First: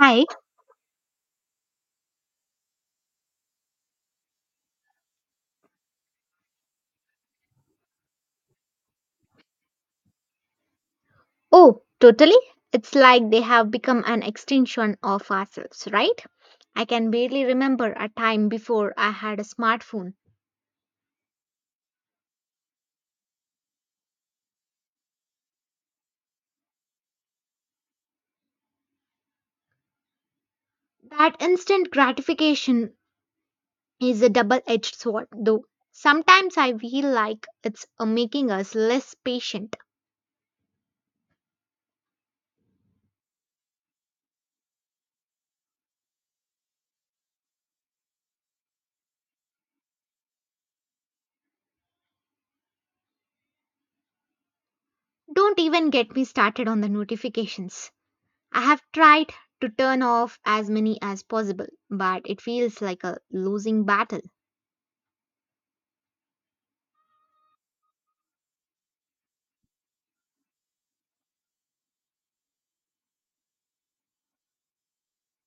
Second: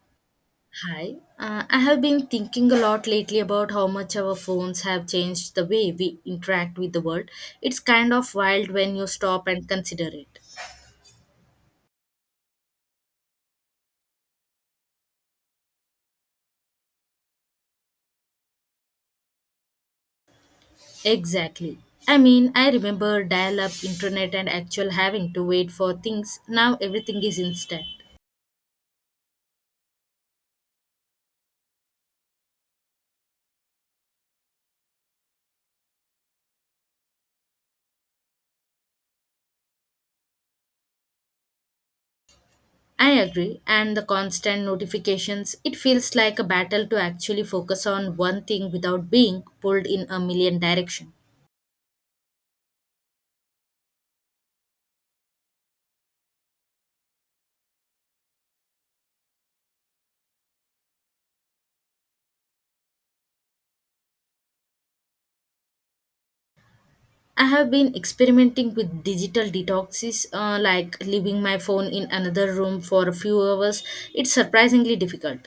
Hi. I have been thinking a lot lately about how much our phones have changed the way we interact with the world. It's kind of wild when you stop and consider it. Oh, totally. It's like they have become an extension of ourselves, right? I can barely remember a time before I had a smartphone. Exactly. I mean, I remember dial up internet and actual having to wait for things. Now everything is instant. That instant gratification is a double edged sword, though. Sometimes I feel like it's making us less patient. I agree, and the constant notifications, it feels like a battle to actually focus on one thing without being pulled in a million directions. Don't even get me started on the notifications. I have tried to turn off as many as possible, but it feels like a losing battle. I have been experimenting with digital detoxes, like leaving my phone in another room for a few hours. It's surprisingly difficult.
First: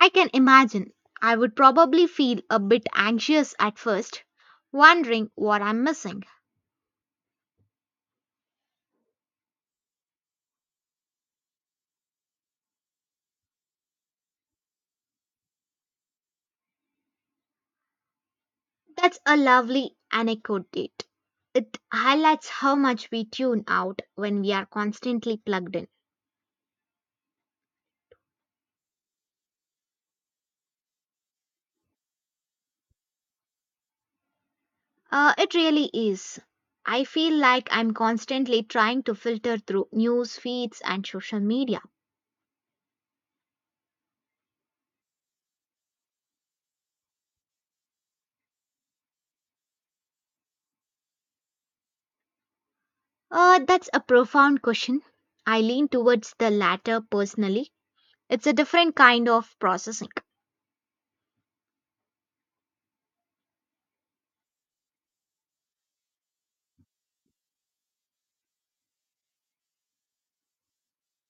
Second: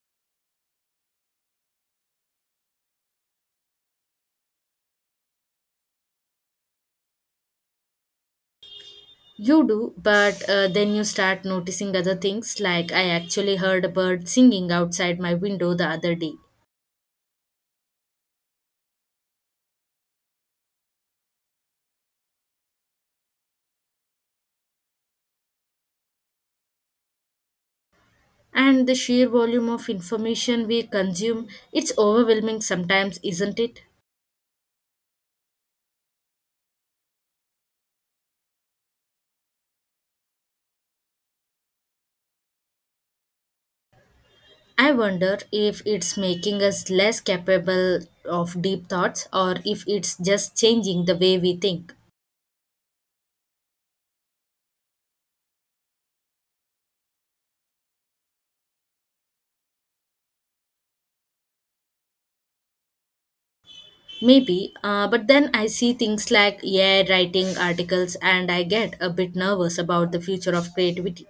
I can imagine I would probably feel a bit anxious at first, wondering what I'm missing. You do, but then you start noticing other things, like I actually heard a bird singing outside my window the other day. That's a lovely anecdote. It highlights how much we tune out when we are constantly plugged in. And the sheer volume of information we consume, it's overwhelming sometimes, isn't it? It really is. I feel like I'm constantly trying to filter through news feeds and social media. I wonder if it's making us less capable of deep thoughts or if it's just changing the way we think. That's a profound question. I lean towards the latter personally. It's a different kind of processing. Maybe, but then I see things like AI writing articles and I get a bit nervous about the future of creativity.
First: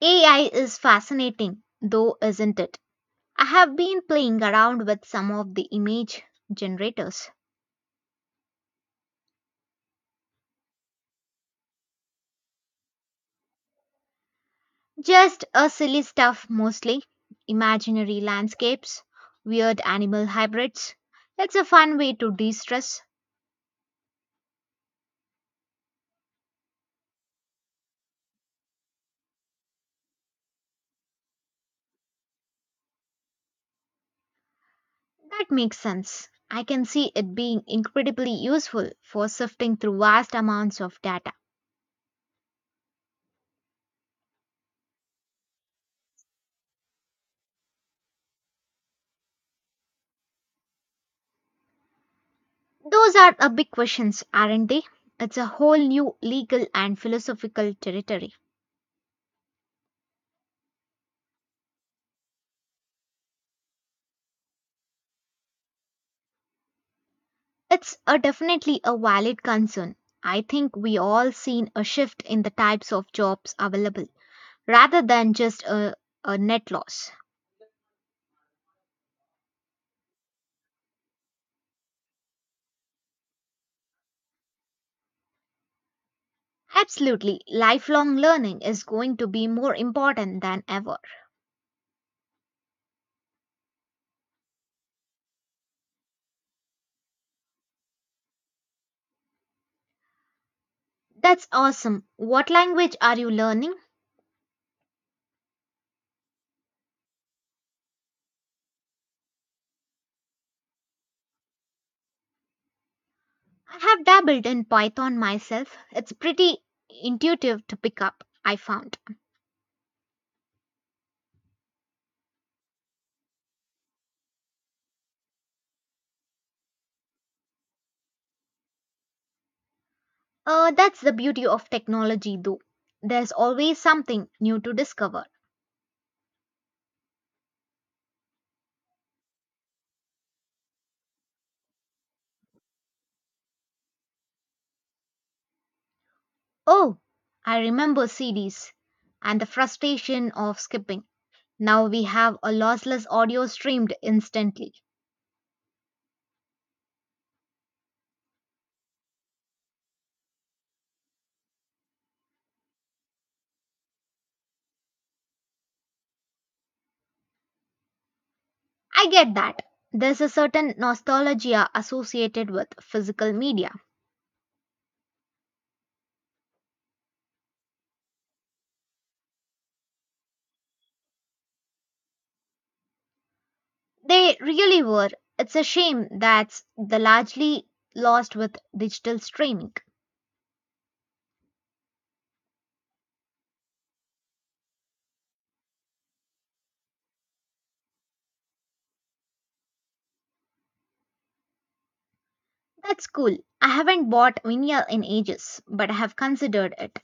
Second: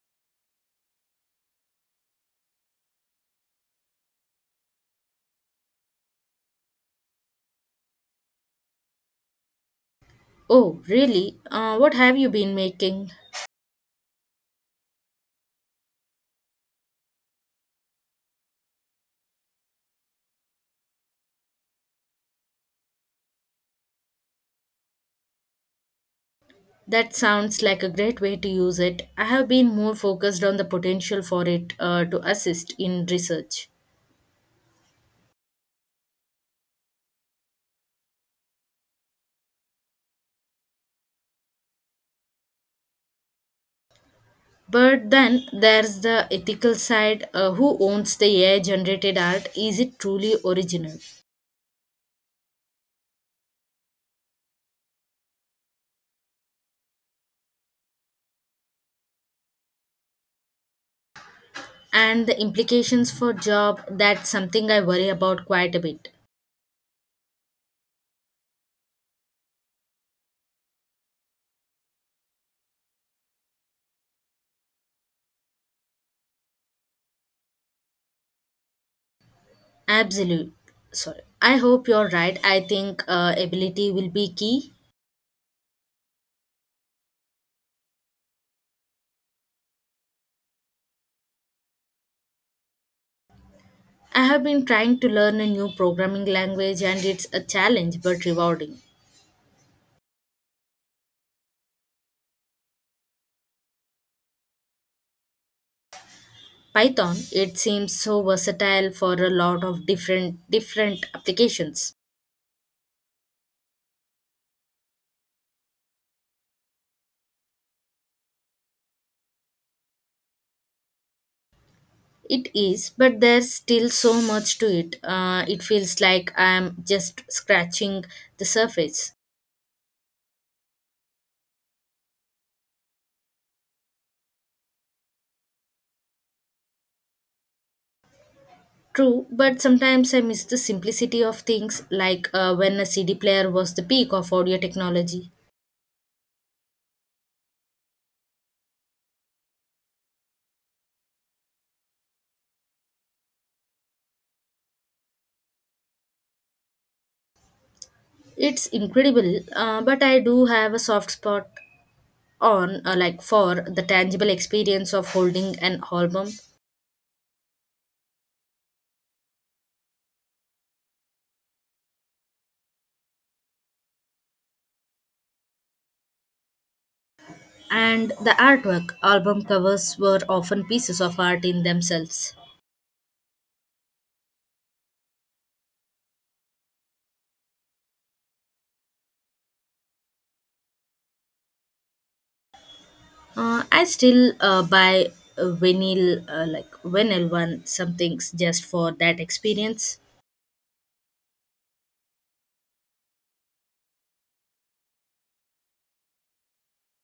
AI is fascinating, though, isn't it? I have been playing around with some of the image generators. Oh, really? What have you been making? Just a silly stuff mostly. Imaginary landscapes, weird animal hybrids. It's a fun way to de stress. That sounds like a great way to use it. I have been more focused on the potential for it to assist in research. That makes sense. I can see it being incredibly useful for sifting through vast amounts of data. But then there's the ethical side who owns the AI generated art? Is it truly original? Those are a big questions, aren't they? It's a whole new legal and philosophical territory. And the implications for job, that's something I worry about quite a bit. It's a definitely a valid concern. I think we all seen a shift in the types of jobs available rather than just a net loss. Absolute. Sorry. I hope you're right. I think ability will be key. Absolutely, lifelong learning is going to be more important than ever. I have been trying to learn a new programming language and it's a challenge but rewarding. That's awesome. What language are you learning? Python, it seems so versatile for a lot of different applications. I have dabbled in Python myself. It's pretty intuitive to pick up, I found. It is, but there's still so much to it. It feels like I'm just scratching the surface. That's the beauty of technology, though. There's always something new to discover. True, but sometimes I miss the simplicity of things, like when a CD player was the peak of audio technology. Oh, I remember CDs and the frustration of skipping. Now we have a lossless audio streamed instantly. It's incredible, but I do have a soft spot on, for the tangible experience of holding an album I get that. There's a certain nostalgia associated with physical media. and the artwork. Album covers were often pieces of art in themselves. They really were. It's a shame that's the largely lost with digital streaming. I still buy a vinyl, vinyl one some things just for that experience. That's cool. I haven't bought vinyl in ages, but I have considered it.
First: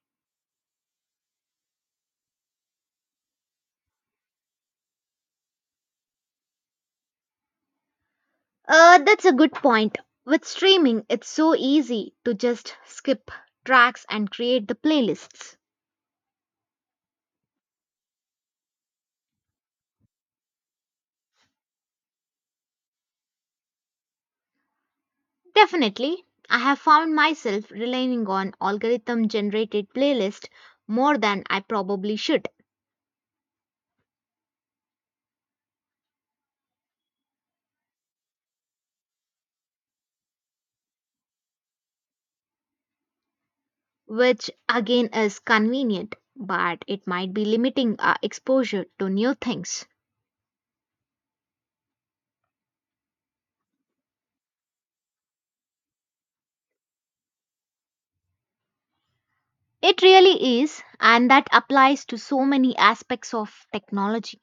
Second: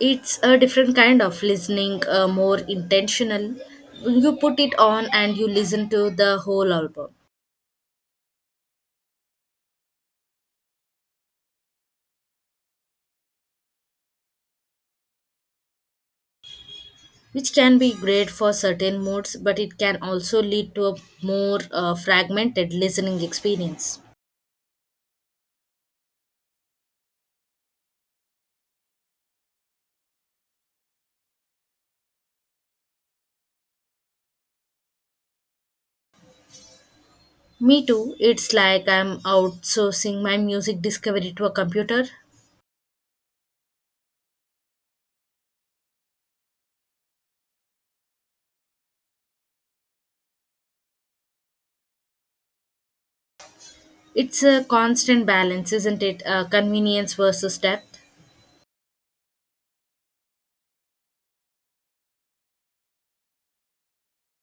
It's a different kind of listening, more intentional. You put it on and you listen to the whole album. That's a good point. With streaming, it's so easy to just skip tracks and create the playlists. Which can be great for certain moods, but it can also lead to a more fragmented listening experience. Definitely, I have found myself relying on algorithm generated playlist more than I probably should, Me too, it's like I'm outsourcing my music discovery to a computer. which again is convenient, but it might be limiting our exposure to new things. It's a constant balance, isn't it? Convenience versus depth. It really is, and that applies to so many aspects of technology.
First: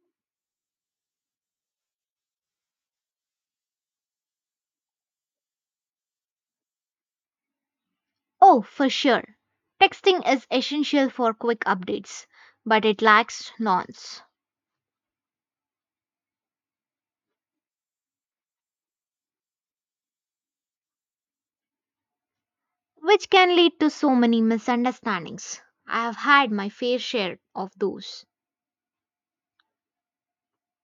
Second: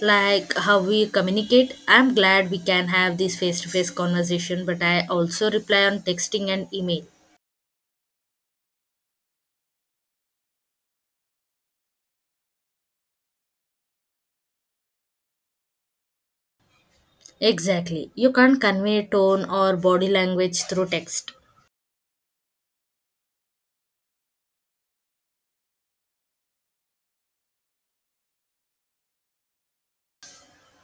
Like how we communicate. I'm glad we can have this face to face conversation, but I also reply on texting and email. Oh, for sure. Texting is essential for quick updates, but it lacks nuance, Exactly. You can't convey tone or body language through text. which can lead to so many misunderstandings. I have had my fair share of those.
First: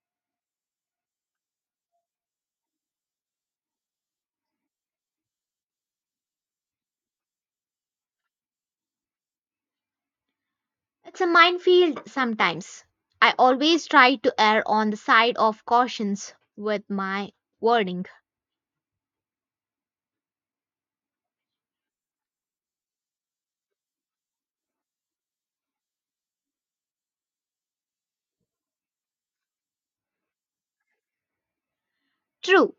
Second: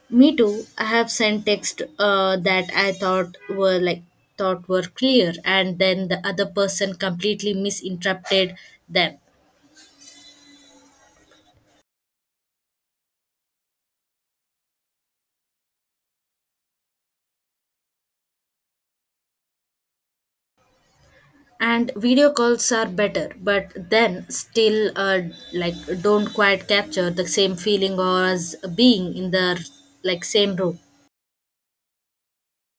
Me too. I have sent text that I thought were clear, and then the other person completely misinterpreted them. It's a minefield sometimes. I always try to err on the side of cautions with my wording. And video calls are better, but then still like don't quite capture the same feeling or as being in the same room. True,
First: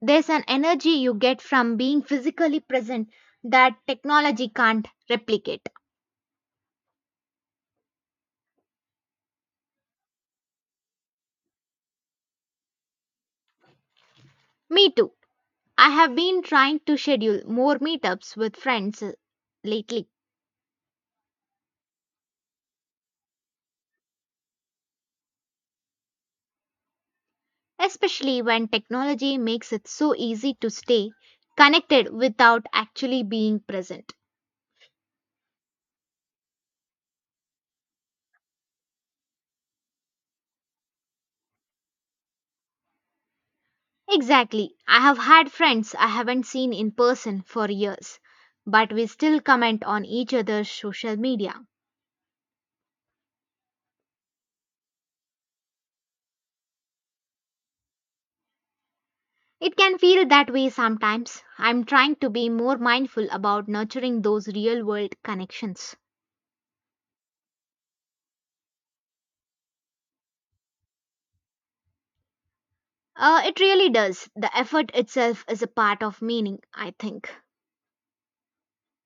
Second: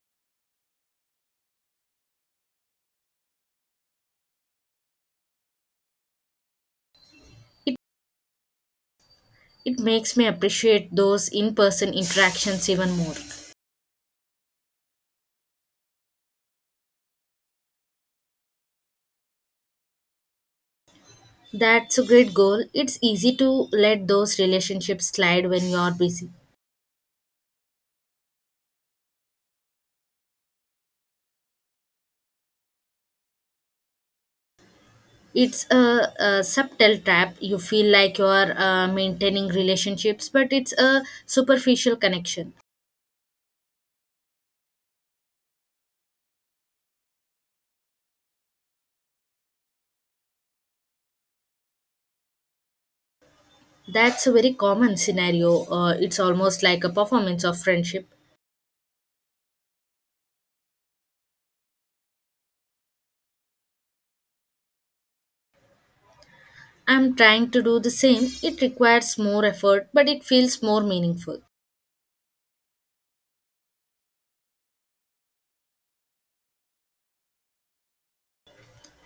there's an energy you get from being physically present that technology can't replicate. It it makes me appreciate those in-person interactions even more. Me too. I have been trying to schedule more meetups with friends lately, That's a great goal. It's easy to let those relationships slide when you're busy. especially when technology makes it so easy to stay connected without actually being present. It's a subtle trap, you feel like you're maintaining relationships but it's a superficial connection. Exactly. I have had friends I haven't seen in person for years, but we still comment on each other's social media. That's a very common scenario, it's almost like a performance of friendship. It can feel that way sometimes. I'm trying to be more mindful about nurturing those real world connections. I'm trying to do the same. It requires more effort but it feels more meaningful. It really does. The effort itself is a part of meaning, I think.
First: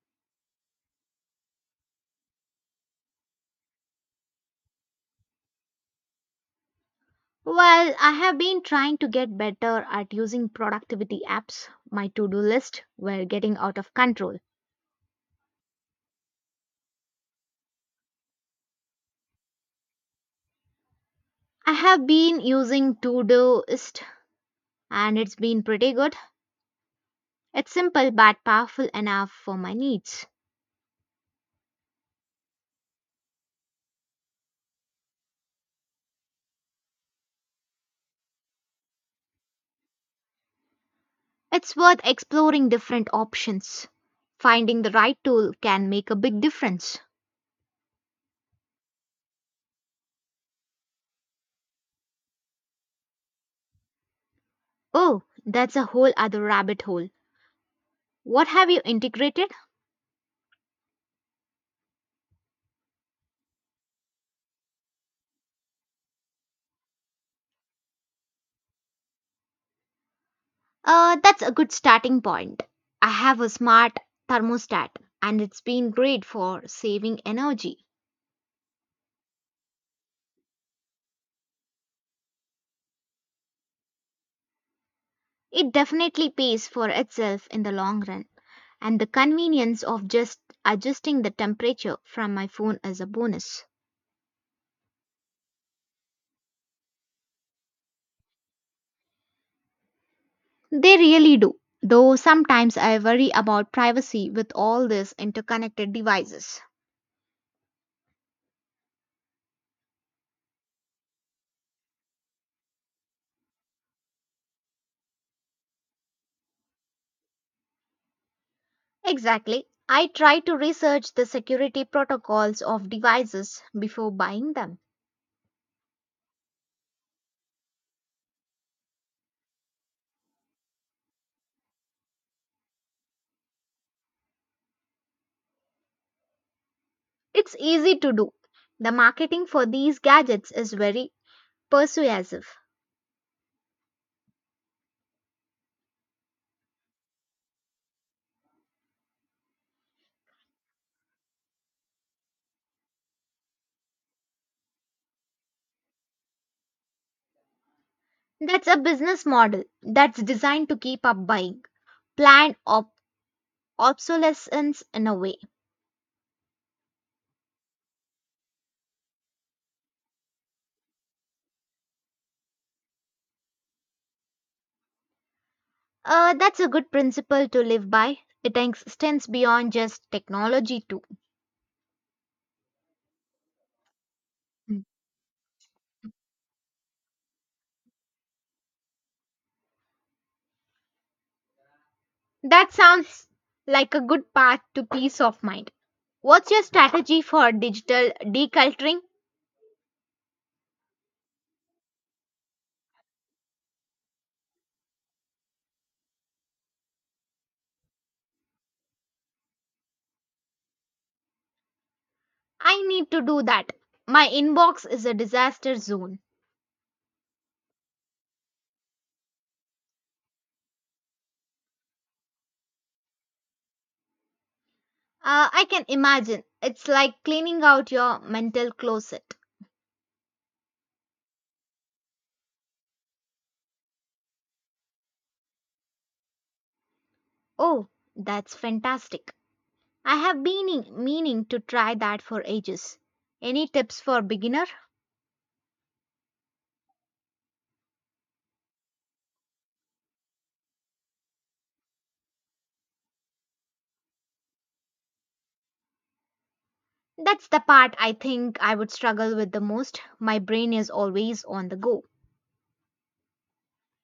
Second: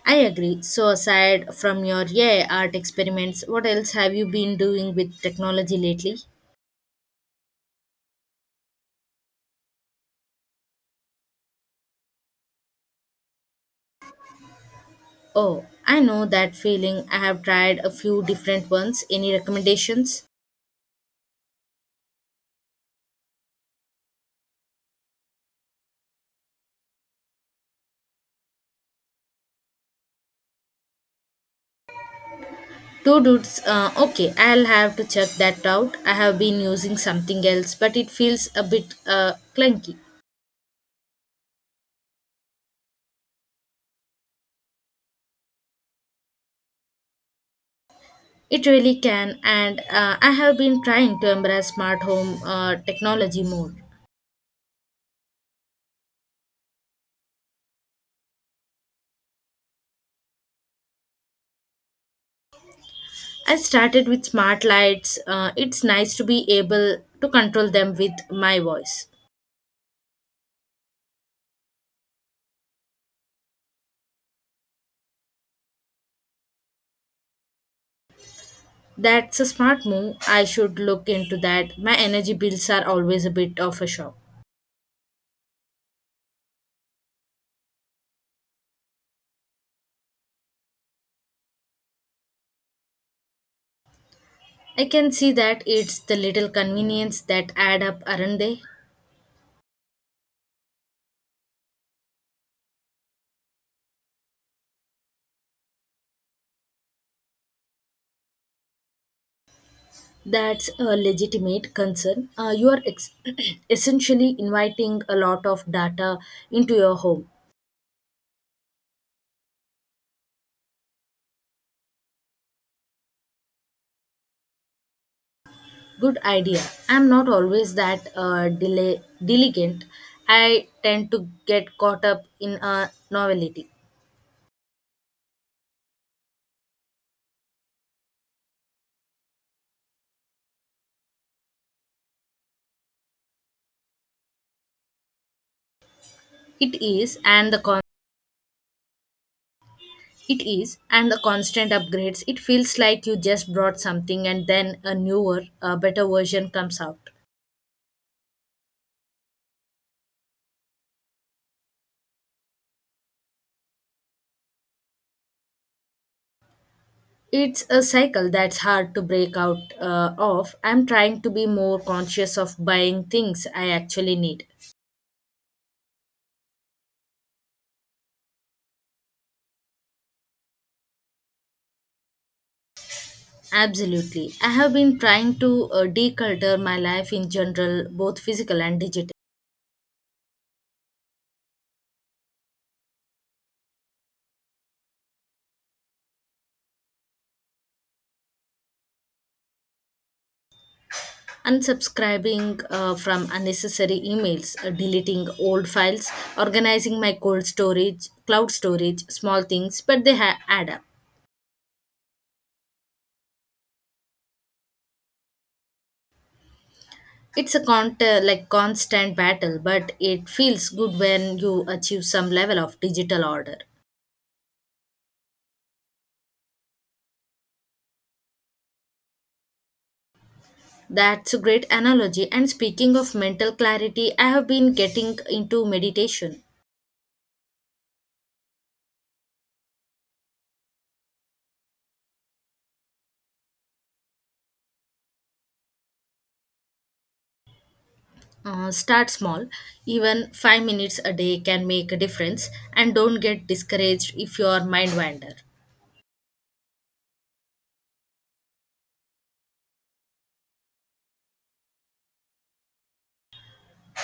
I agree. So aside from your art experiments, what else have you been doing with technology lately? Well, I have been trying to get better at using productivity apps. My to do list were getting out of control. Oh, I know that feeling. I have tried a few different ones, any recommendations? I have been using Todoist and it's been pretty good. It's simple but powerful enough for my needs. Two dudes. Okay, I'll have to check that out. I have been using something else, but it feels a bit clunky. It's worth exploring different options. Finding the right tool can make a big difference. It really can, and I have been trying to embrace smart home technology more. Oh, that's a whole other rabbit hole. What have you integrated? I started with smart lights. It's nice to be able to control them with my voice. That's a good starting point. I have a smart thermostat and it's been great for saving energy. That's a smart move. I should look into that. My energy bills are always a bit of a shock. It definitely pays for itself in the long run, and the convenience of just adjusting the temperature from my phone is a bonus. I can see that, it's the little convenience that add up, aren't they? They really do, though sometimes I worry about privacy with all these interconnected devices. That's a legitimate concern. You essentially inviting a lot of data into your home. Exactly. I try to research the security protocols of devices before buying them. Good idea. I'm not always that diligent. I tend to get caught up in a novelty. It's easy to do. The marketing for these gadgets is very persuasive. It is, and the con- it is, and the constant upgrades. It feels like you just brought something and then a newer, better version comes out. That's a business model that's designed to keep up buying, planned ob- obsolescence in a way. It's a cycle that's hard to break out of. I'm trying to be more conscious of buying things I actually need. That's a good principle to live by. It extends beyond just technology, too. Absolutely. I have Mm. been trying to declutter my life in general, both physical and digital. That sounds like a good path to peace of mind. What's your strategy for digital deculturing? Unsubscribing from unnecessary emails, deleting old files, organizing my cloud storage, small things, but add up. I need to do that. My inbox is a disaster zone. It's a constant battle, but it feels good when you achieve some level of digital order. I can imagine. It's like cleaning out your mental closet. That's a great analogy. And speaking of mental clarity, I have been getting into meditation. Oh, that's fantastic. I have been meaning to try that for ages. Any tips for beginner? Start small, even 5 minutes a day can make a difference, and don't get discouraged if your mind wander. That's the part I think I would struggle with the most. My brain is always on the go.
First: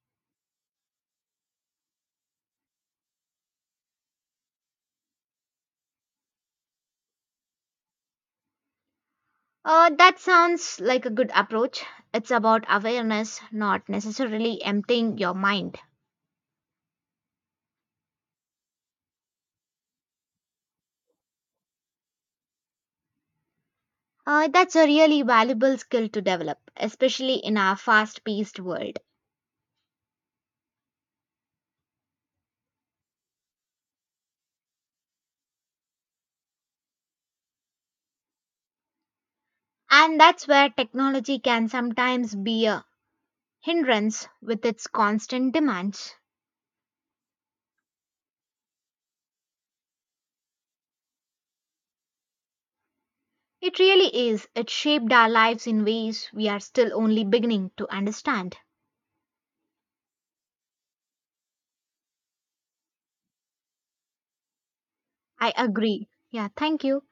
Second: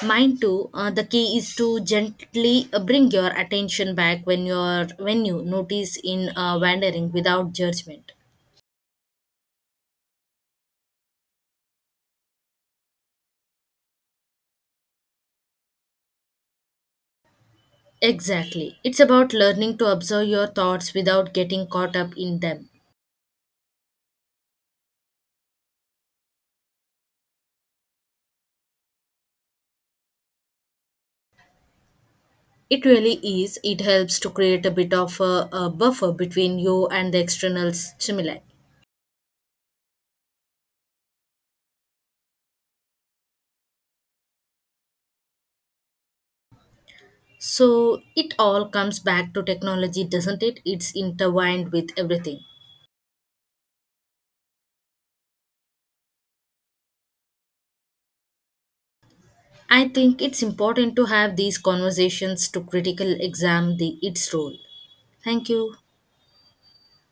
Mind too. The key is to gently bring your attention back when you notice in wandering without judgment. That sounds like a good approach. It's about awareness, not necessarily emptying your mind. Exactly. It's about learning to observe your thoughts without getting caught up in them. That's a really valuable skill to develop, especially in our fast paced world. It really is. It helps to create a bit of a buffer between you and the external stimuli. And that's where technology can sometimes be a hindrance with its constant demands. So it all comes back to technology, doesn't it? It's intertwined with everything. It really is. It shaped our lives in ways we are still only beginning to understand. I think it's important to have these conversations to critically examine its role. Thank I you. agree. Yeah, thank you.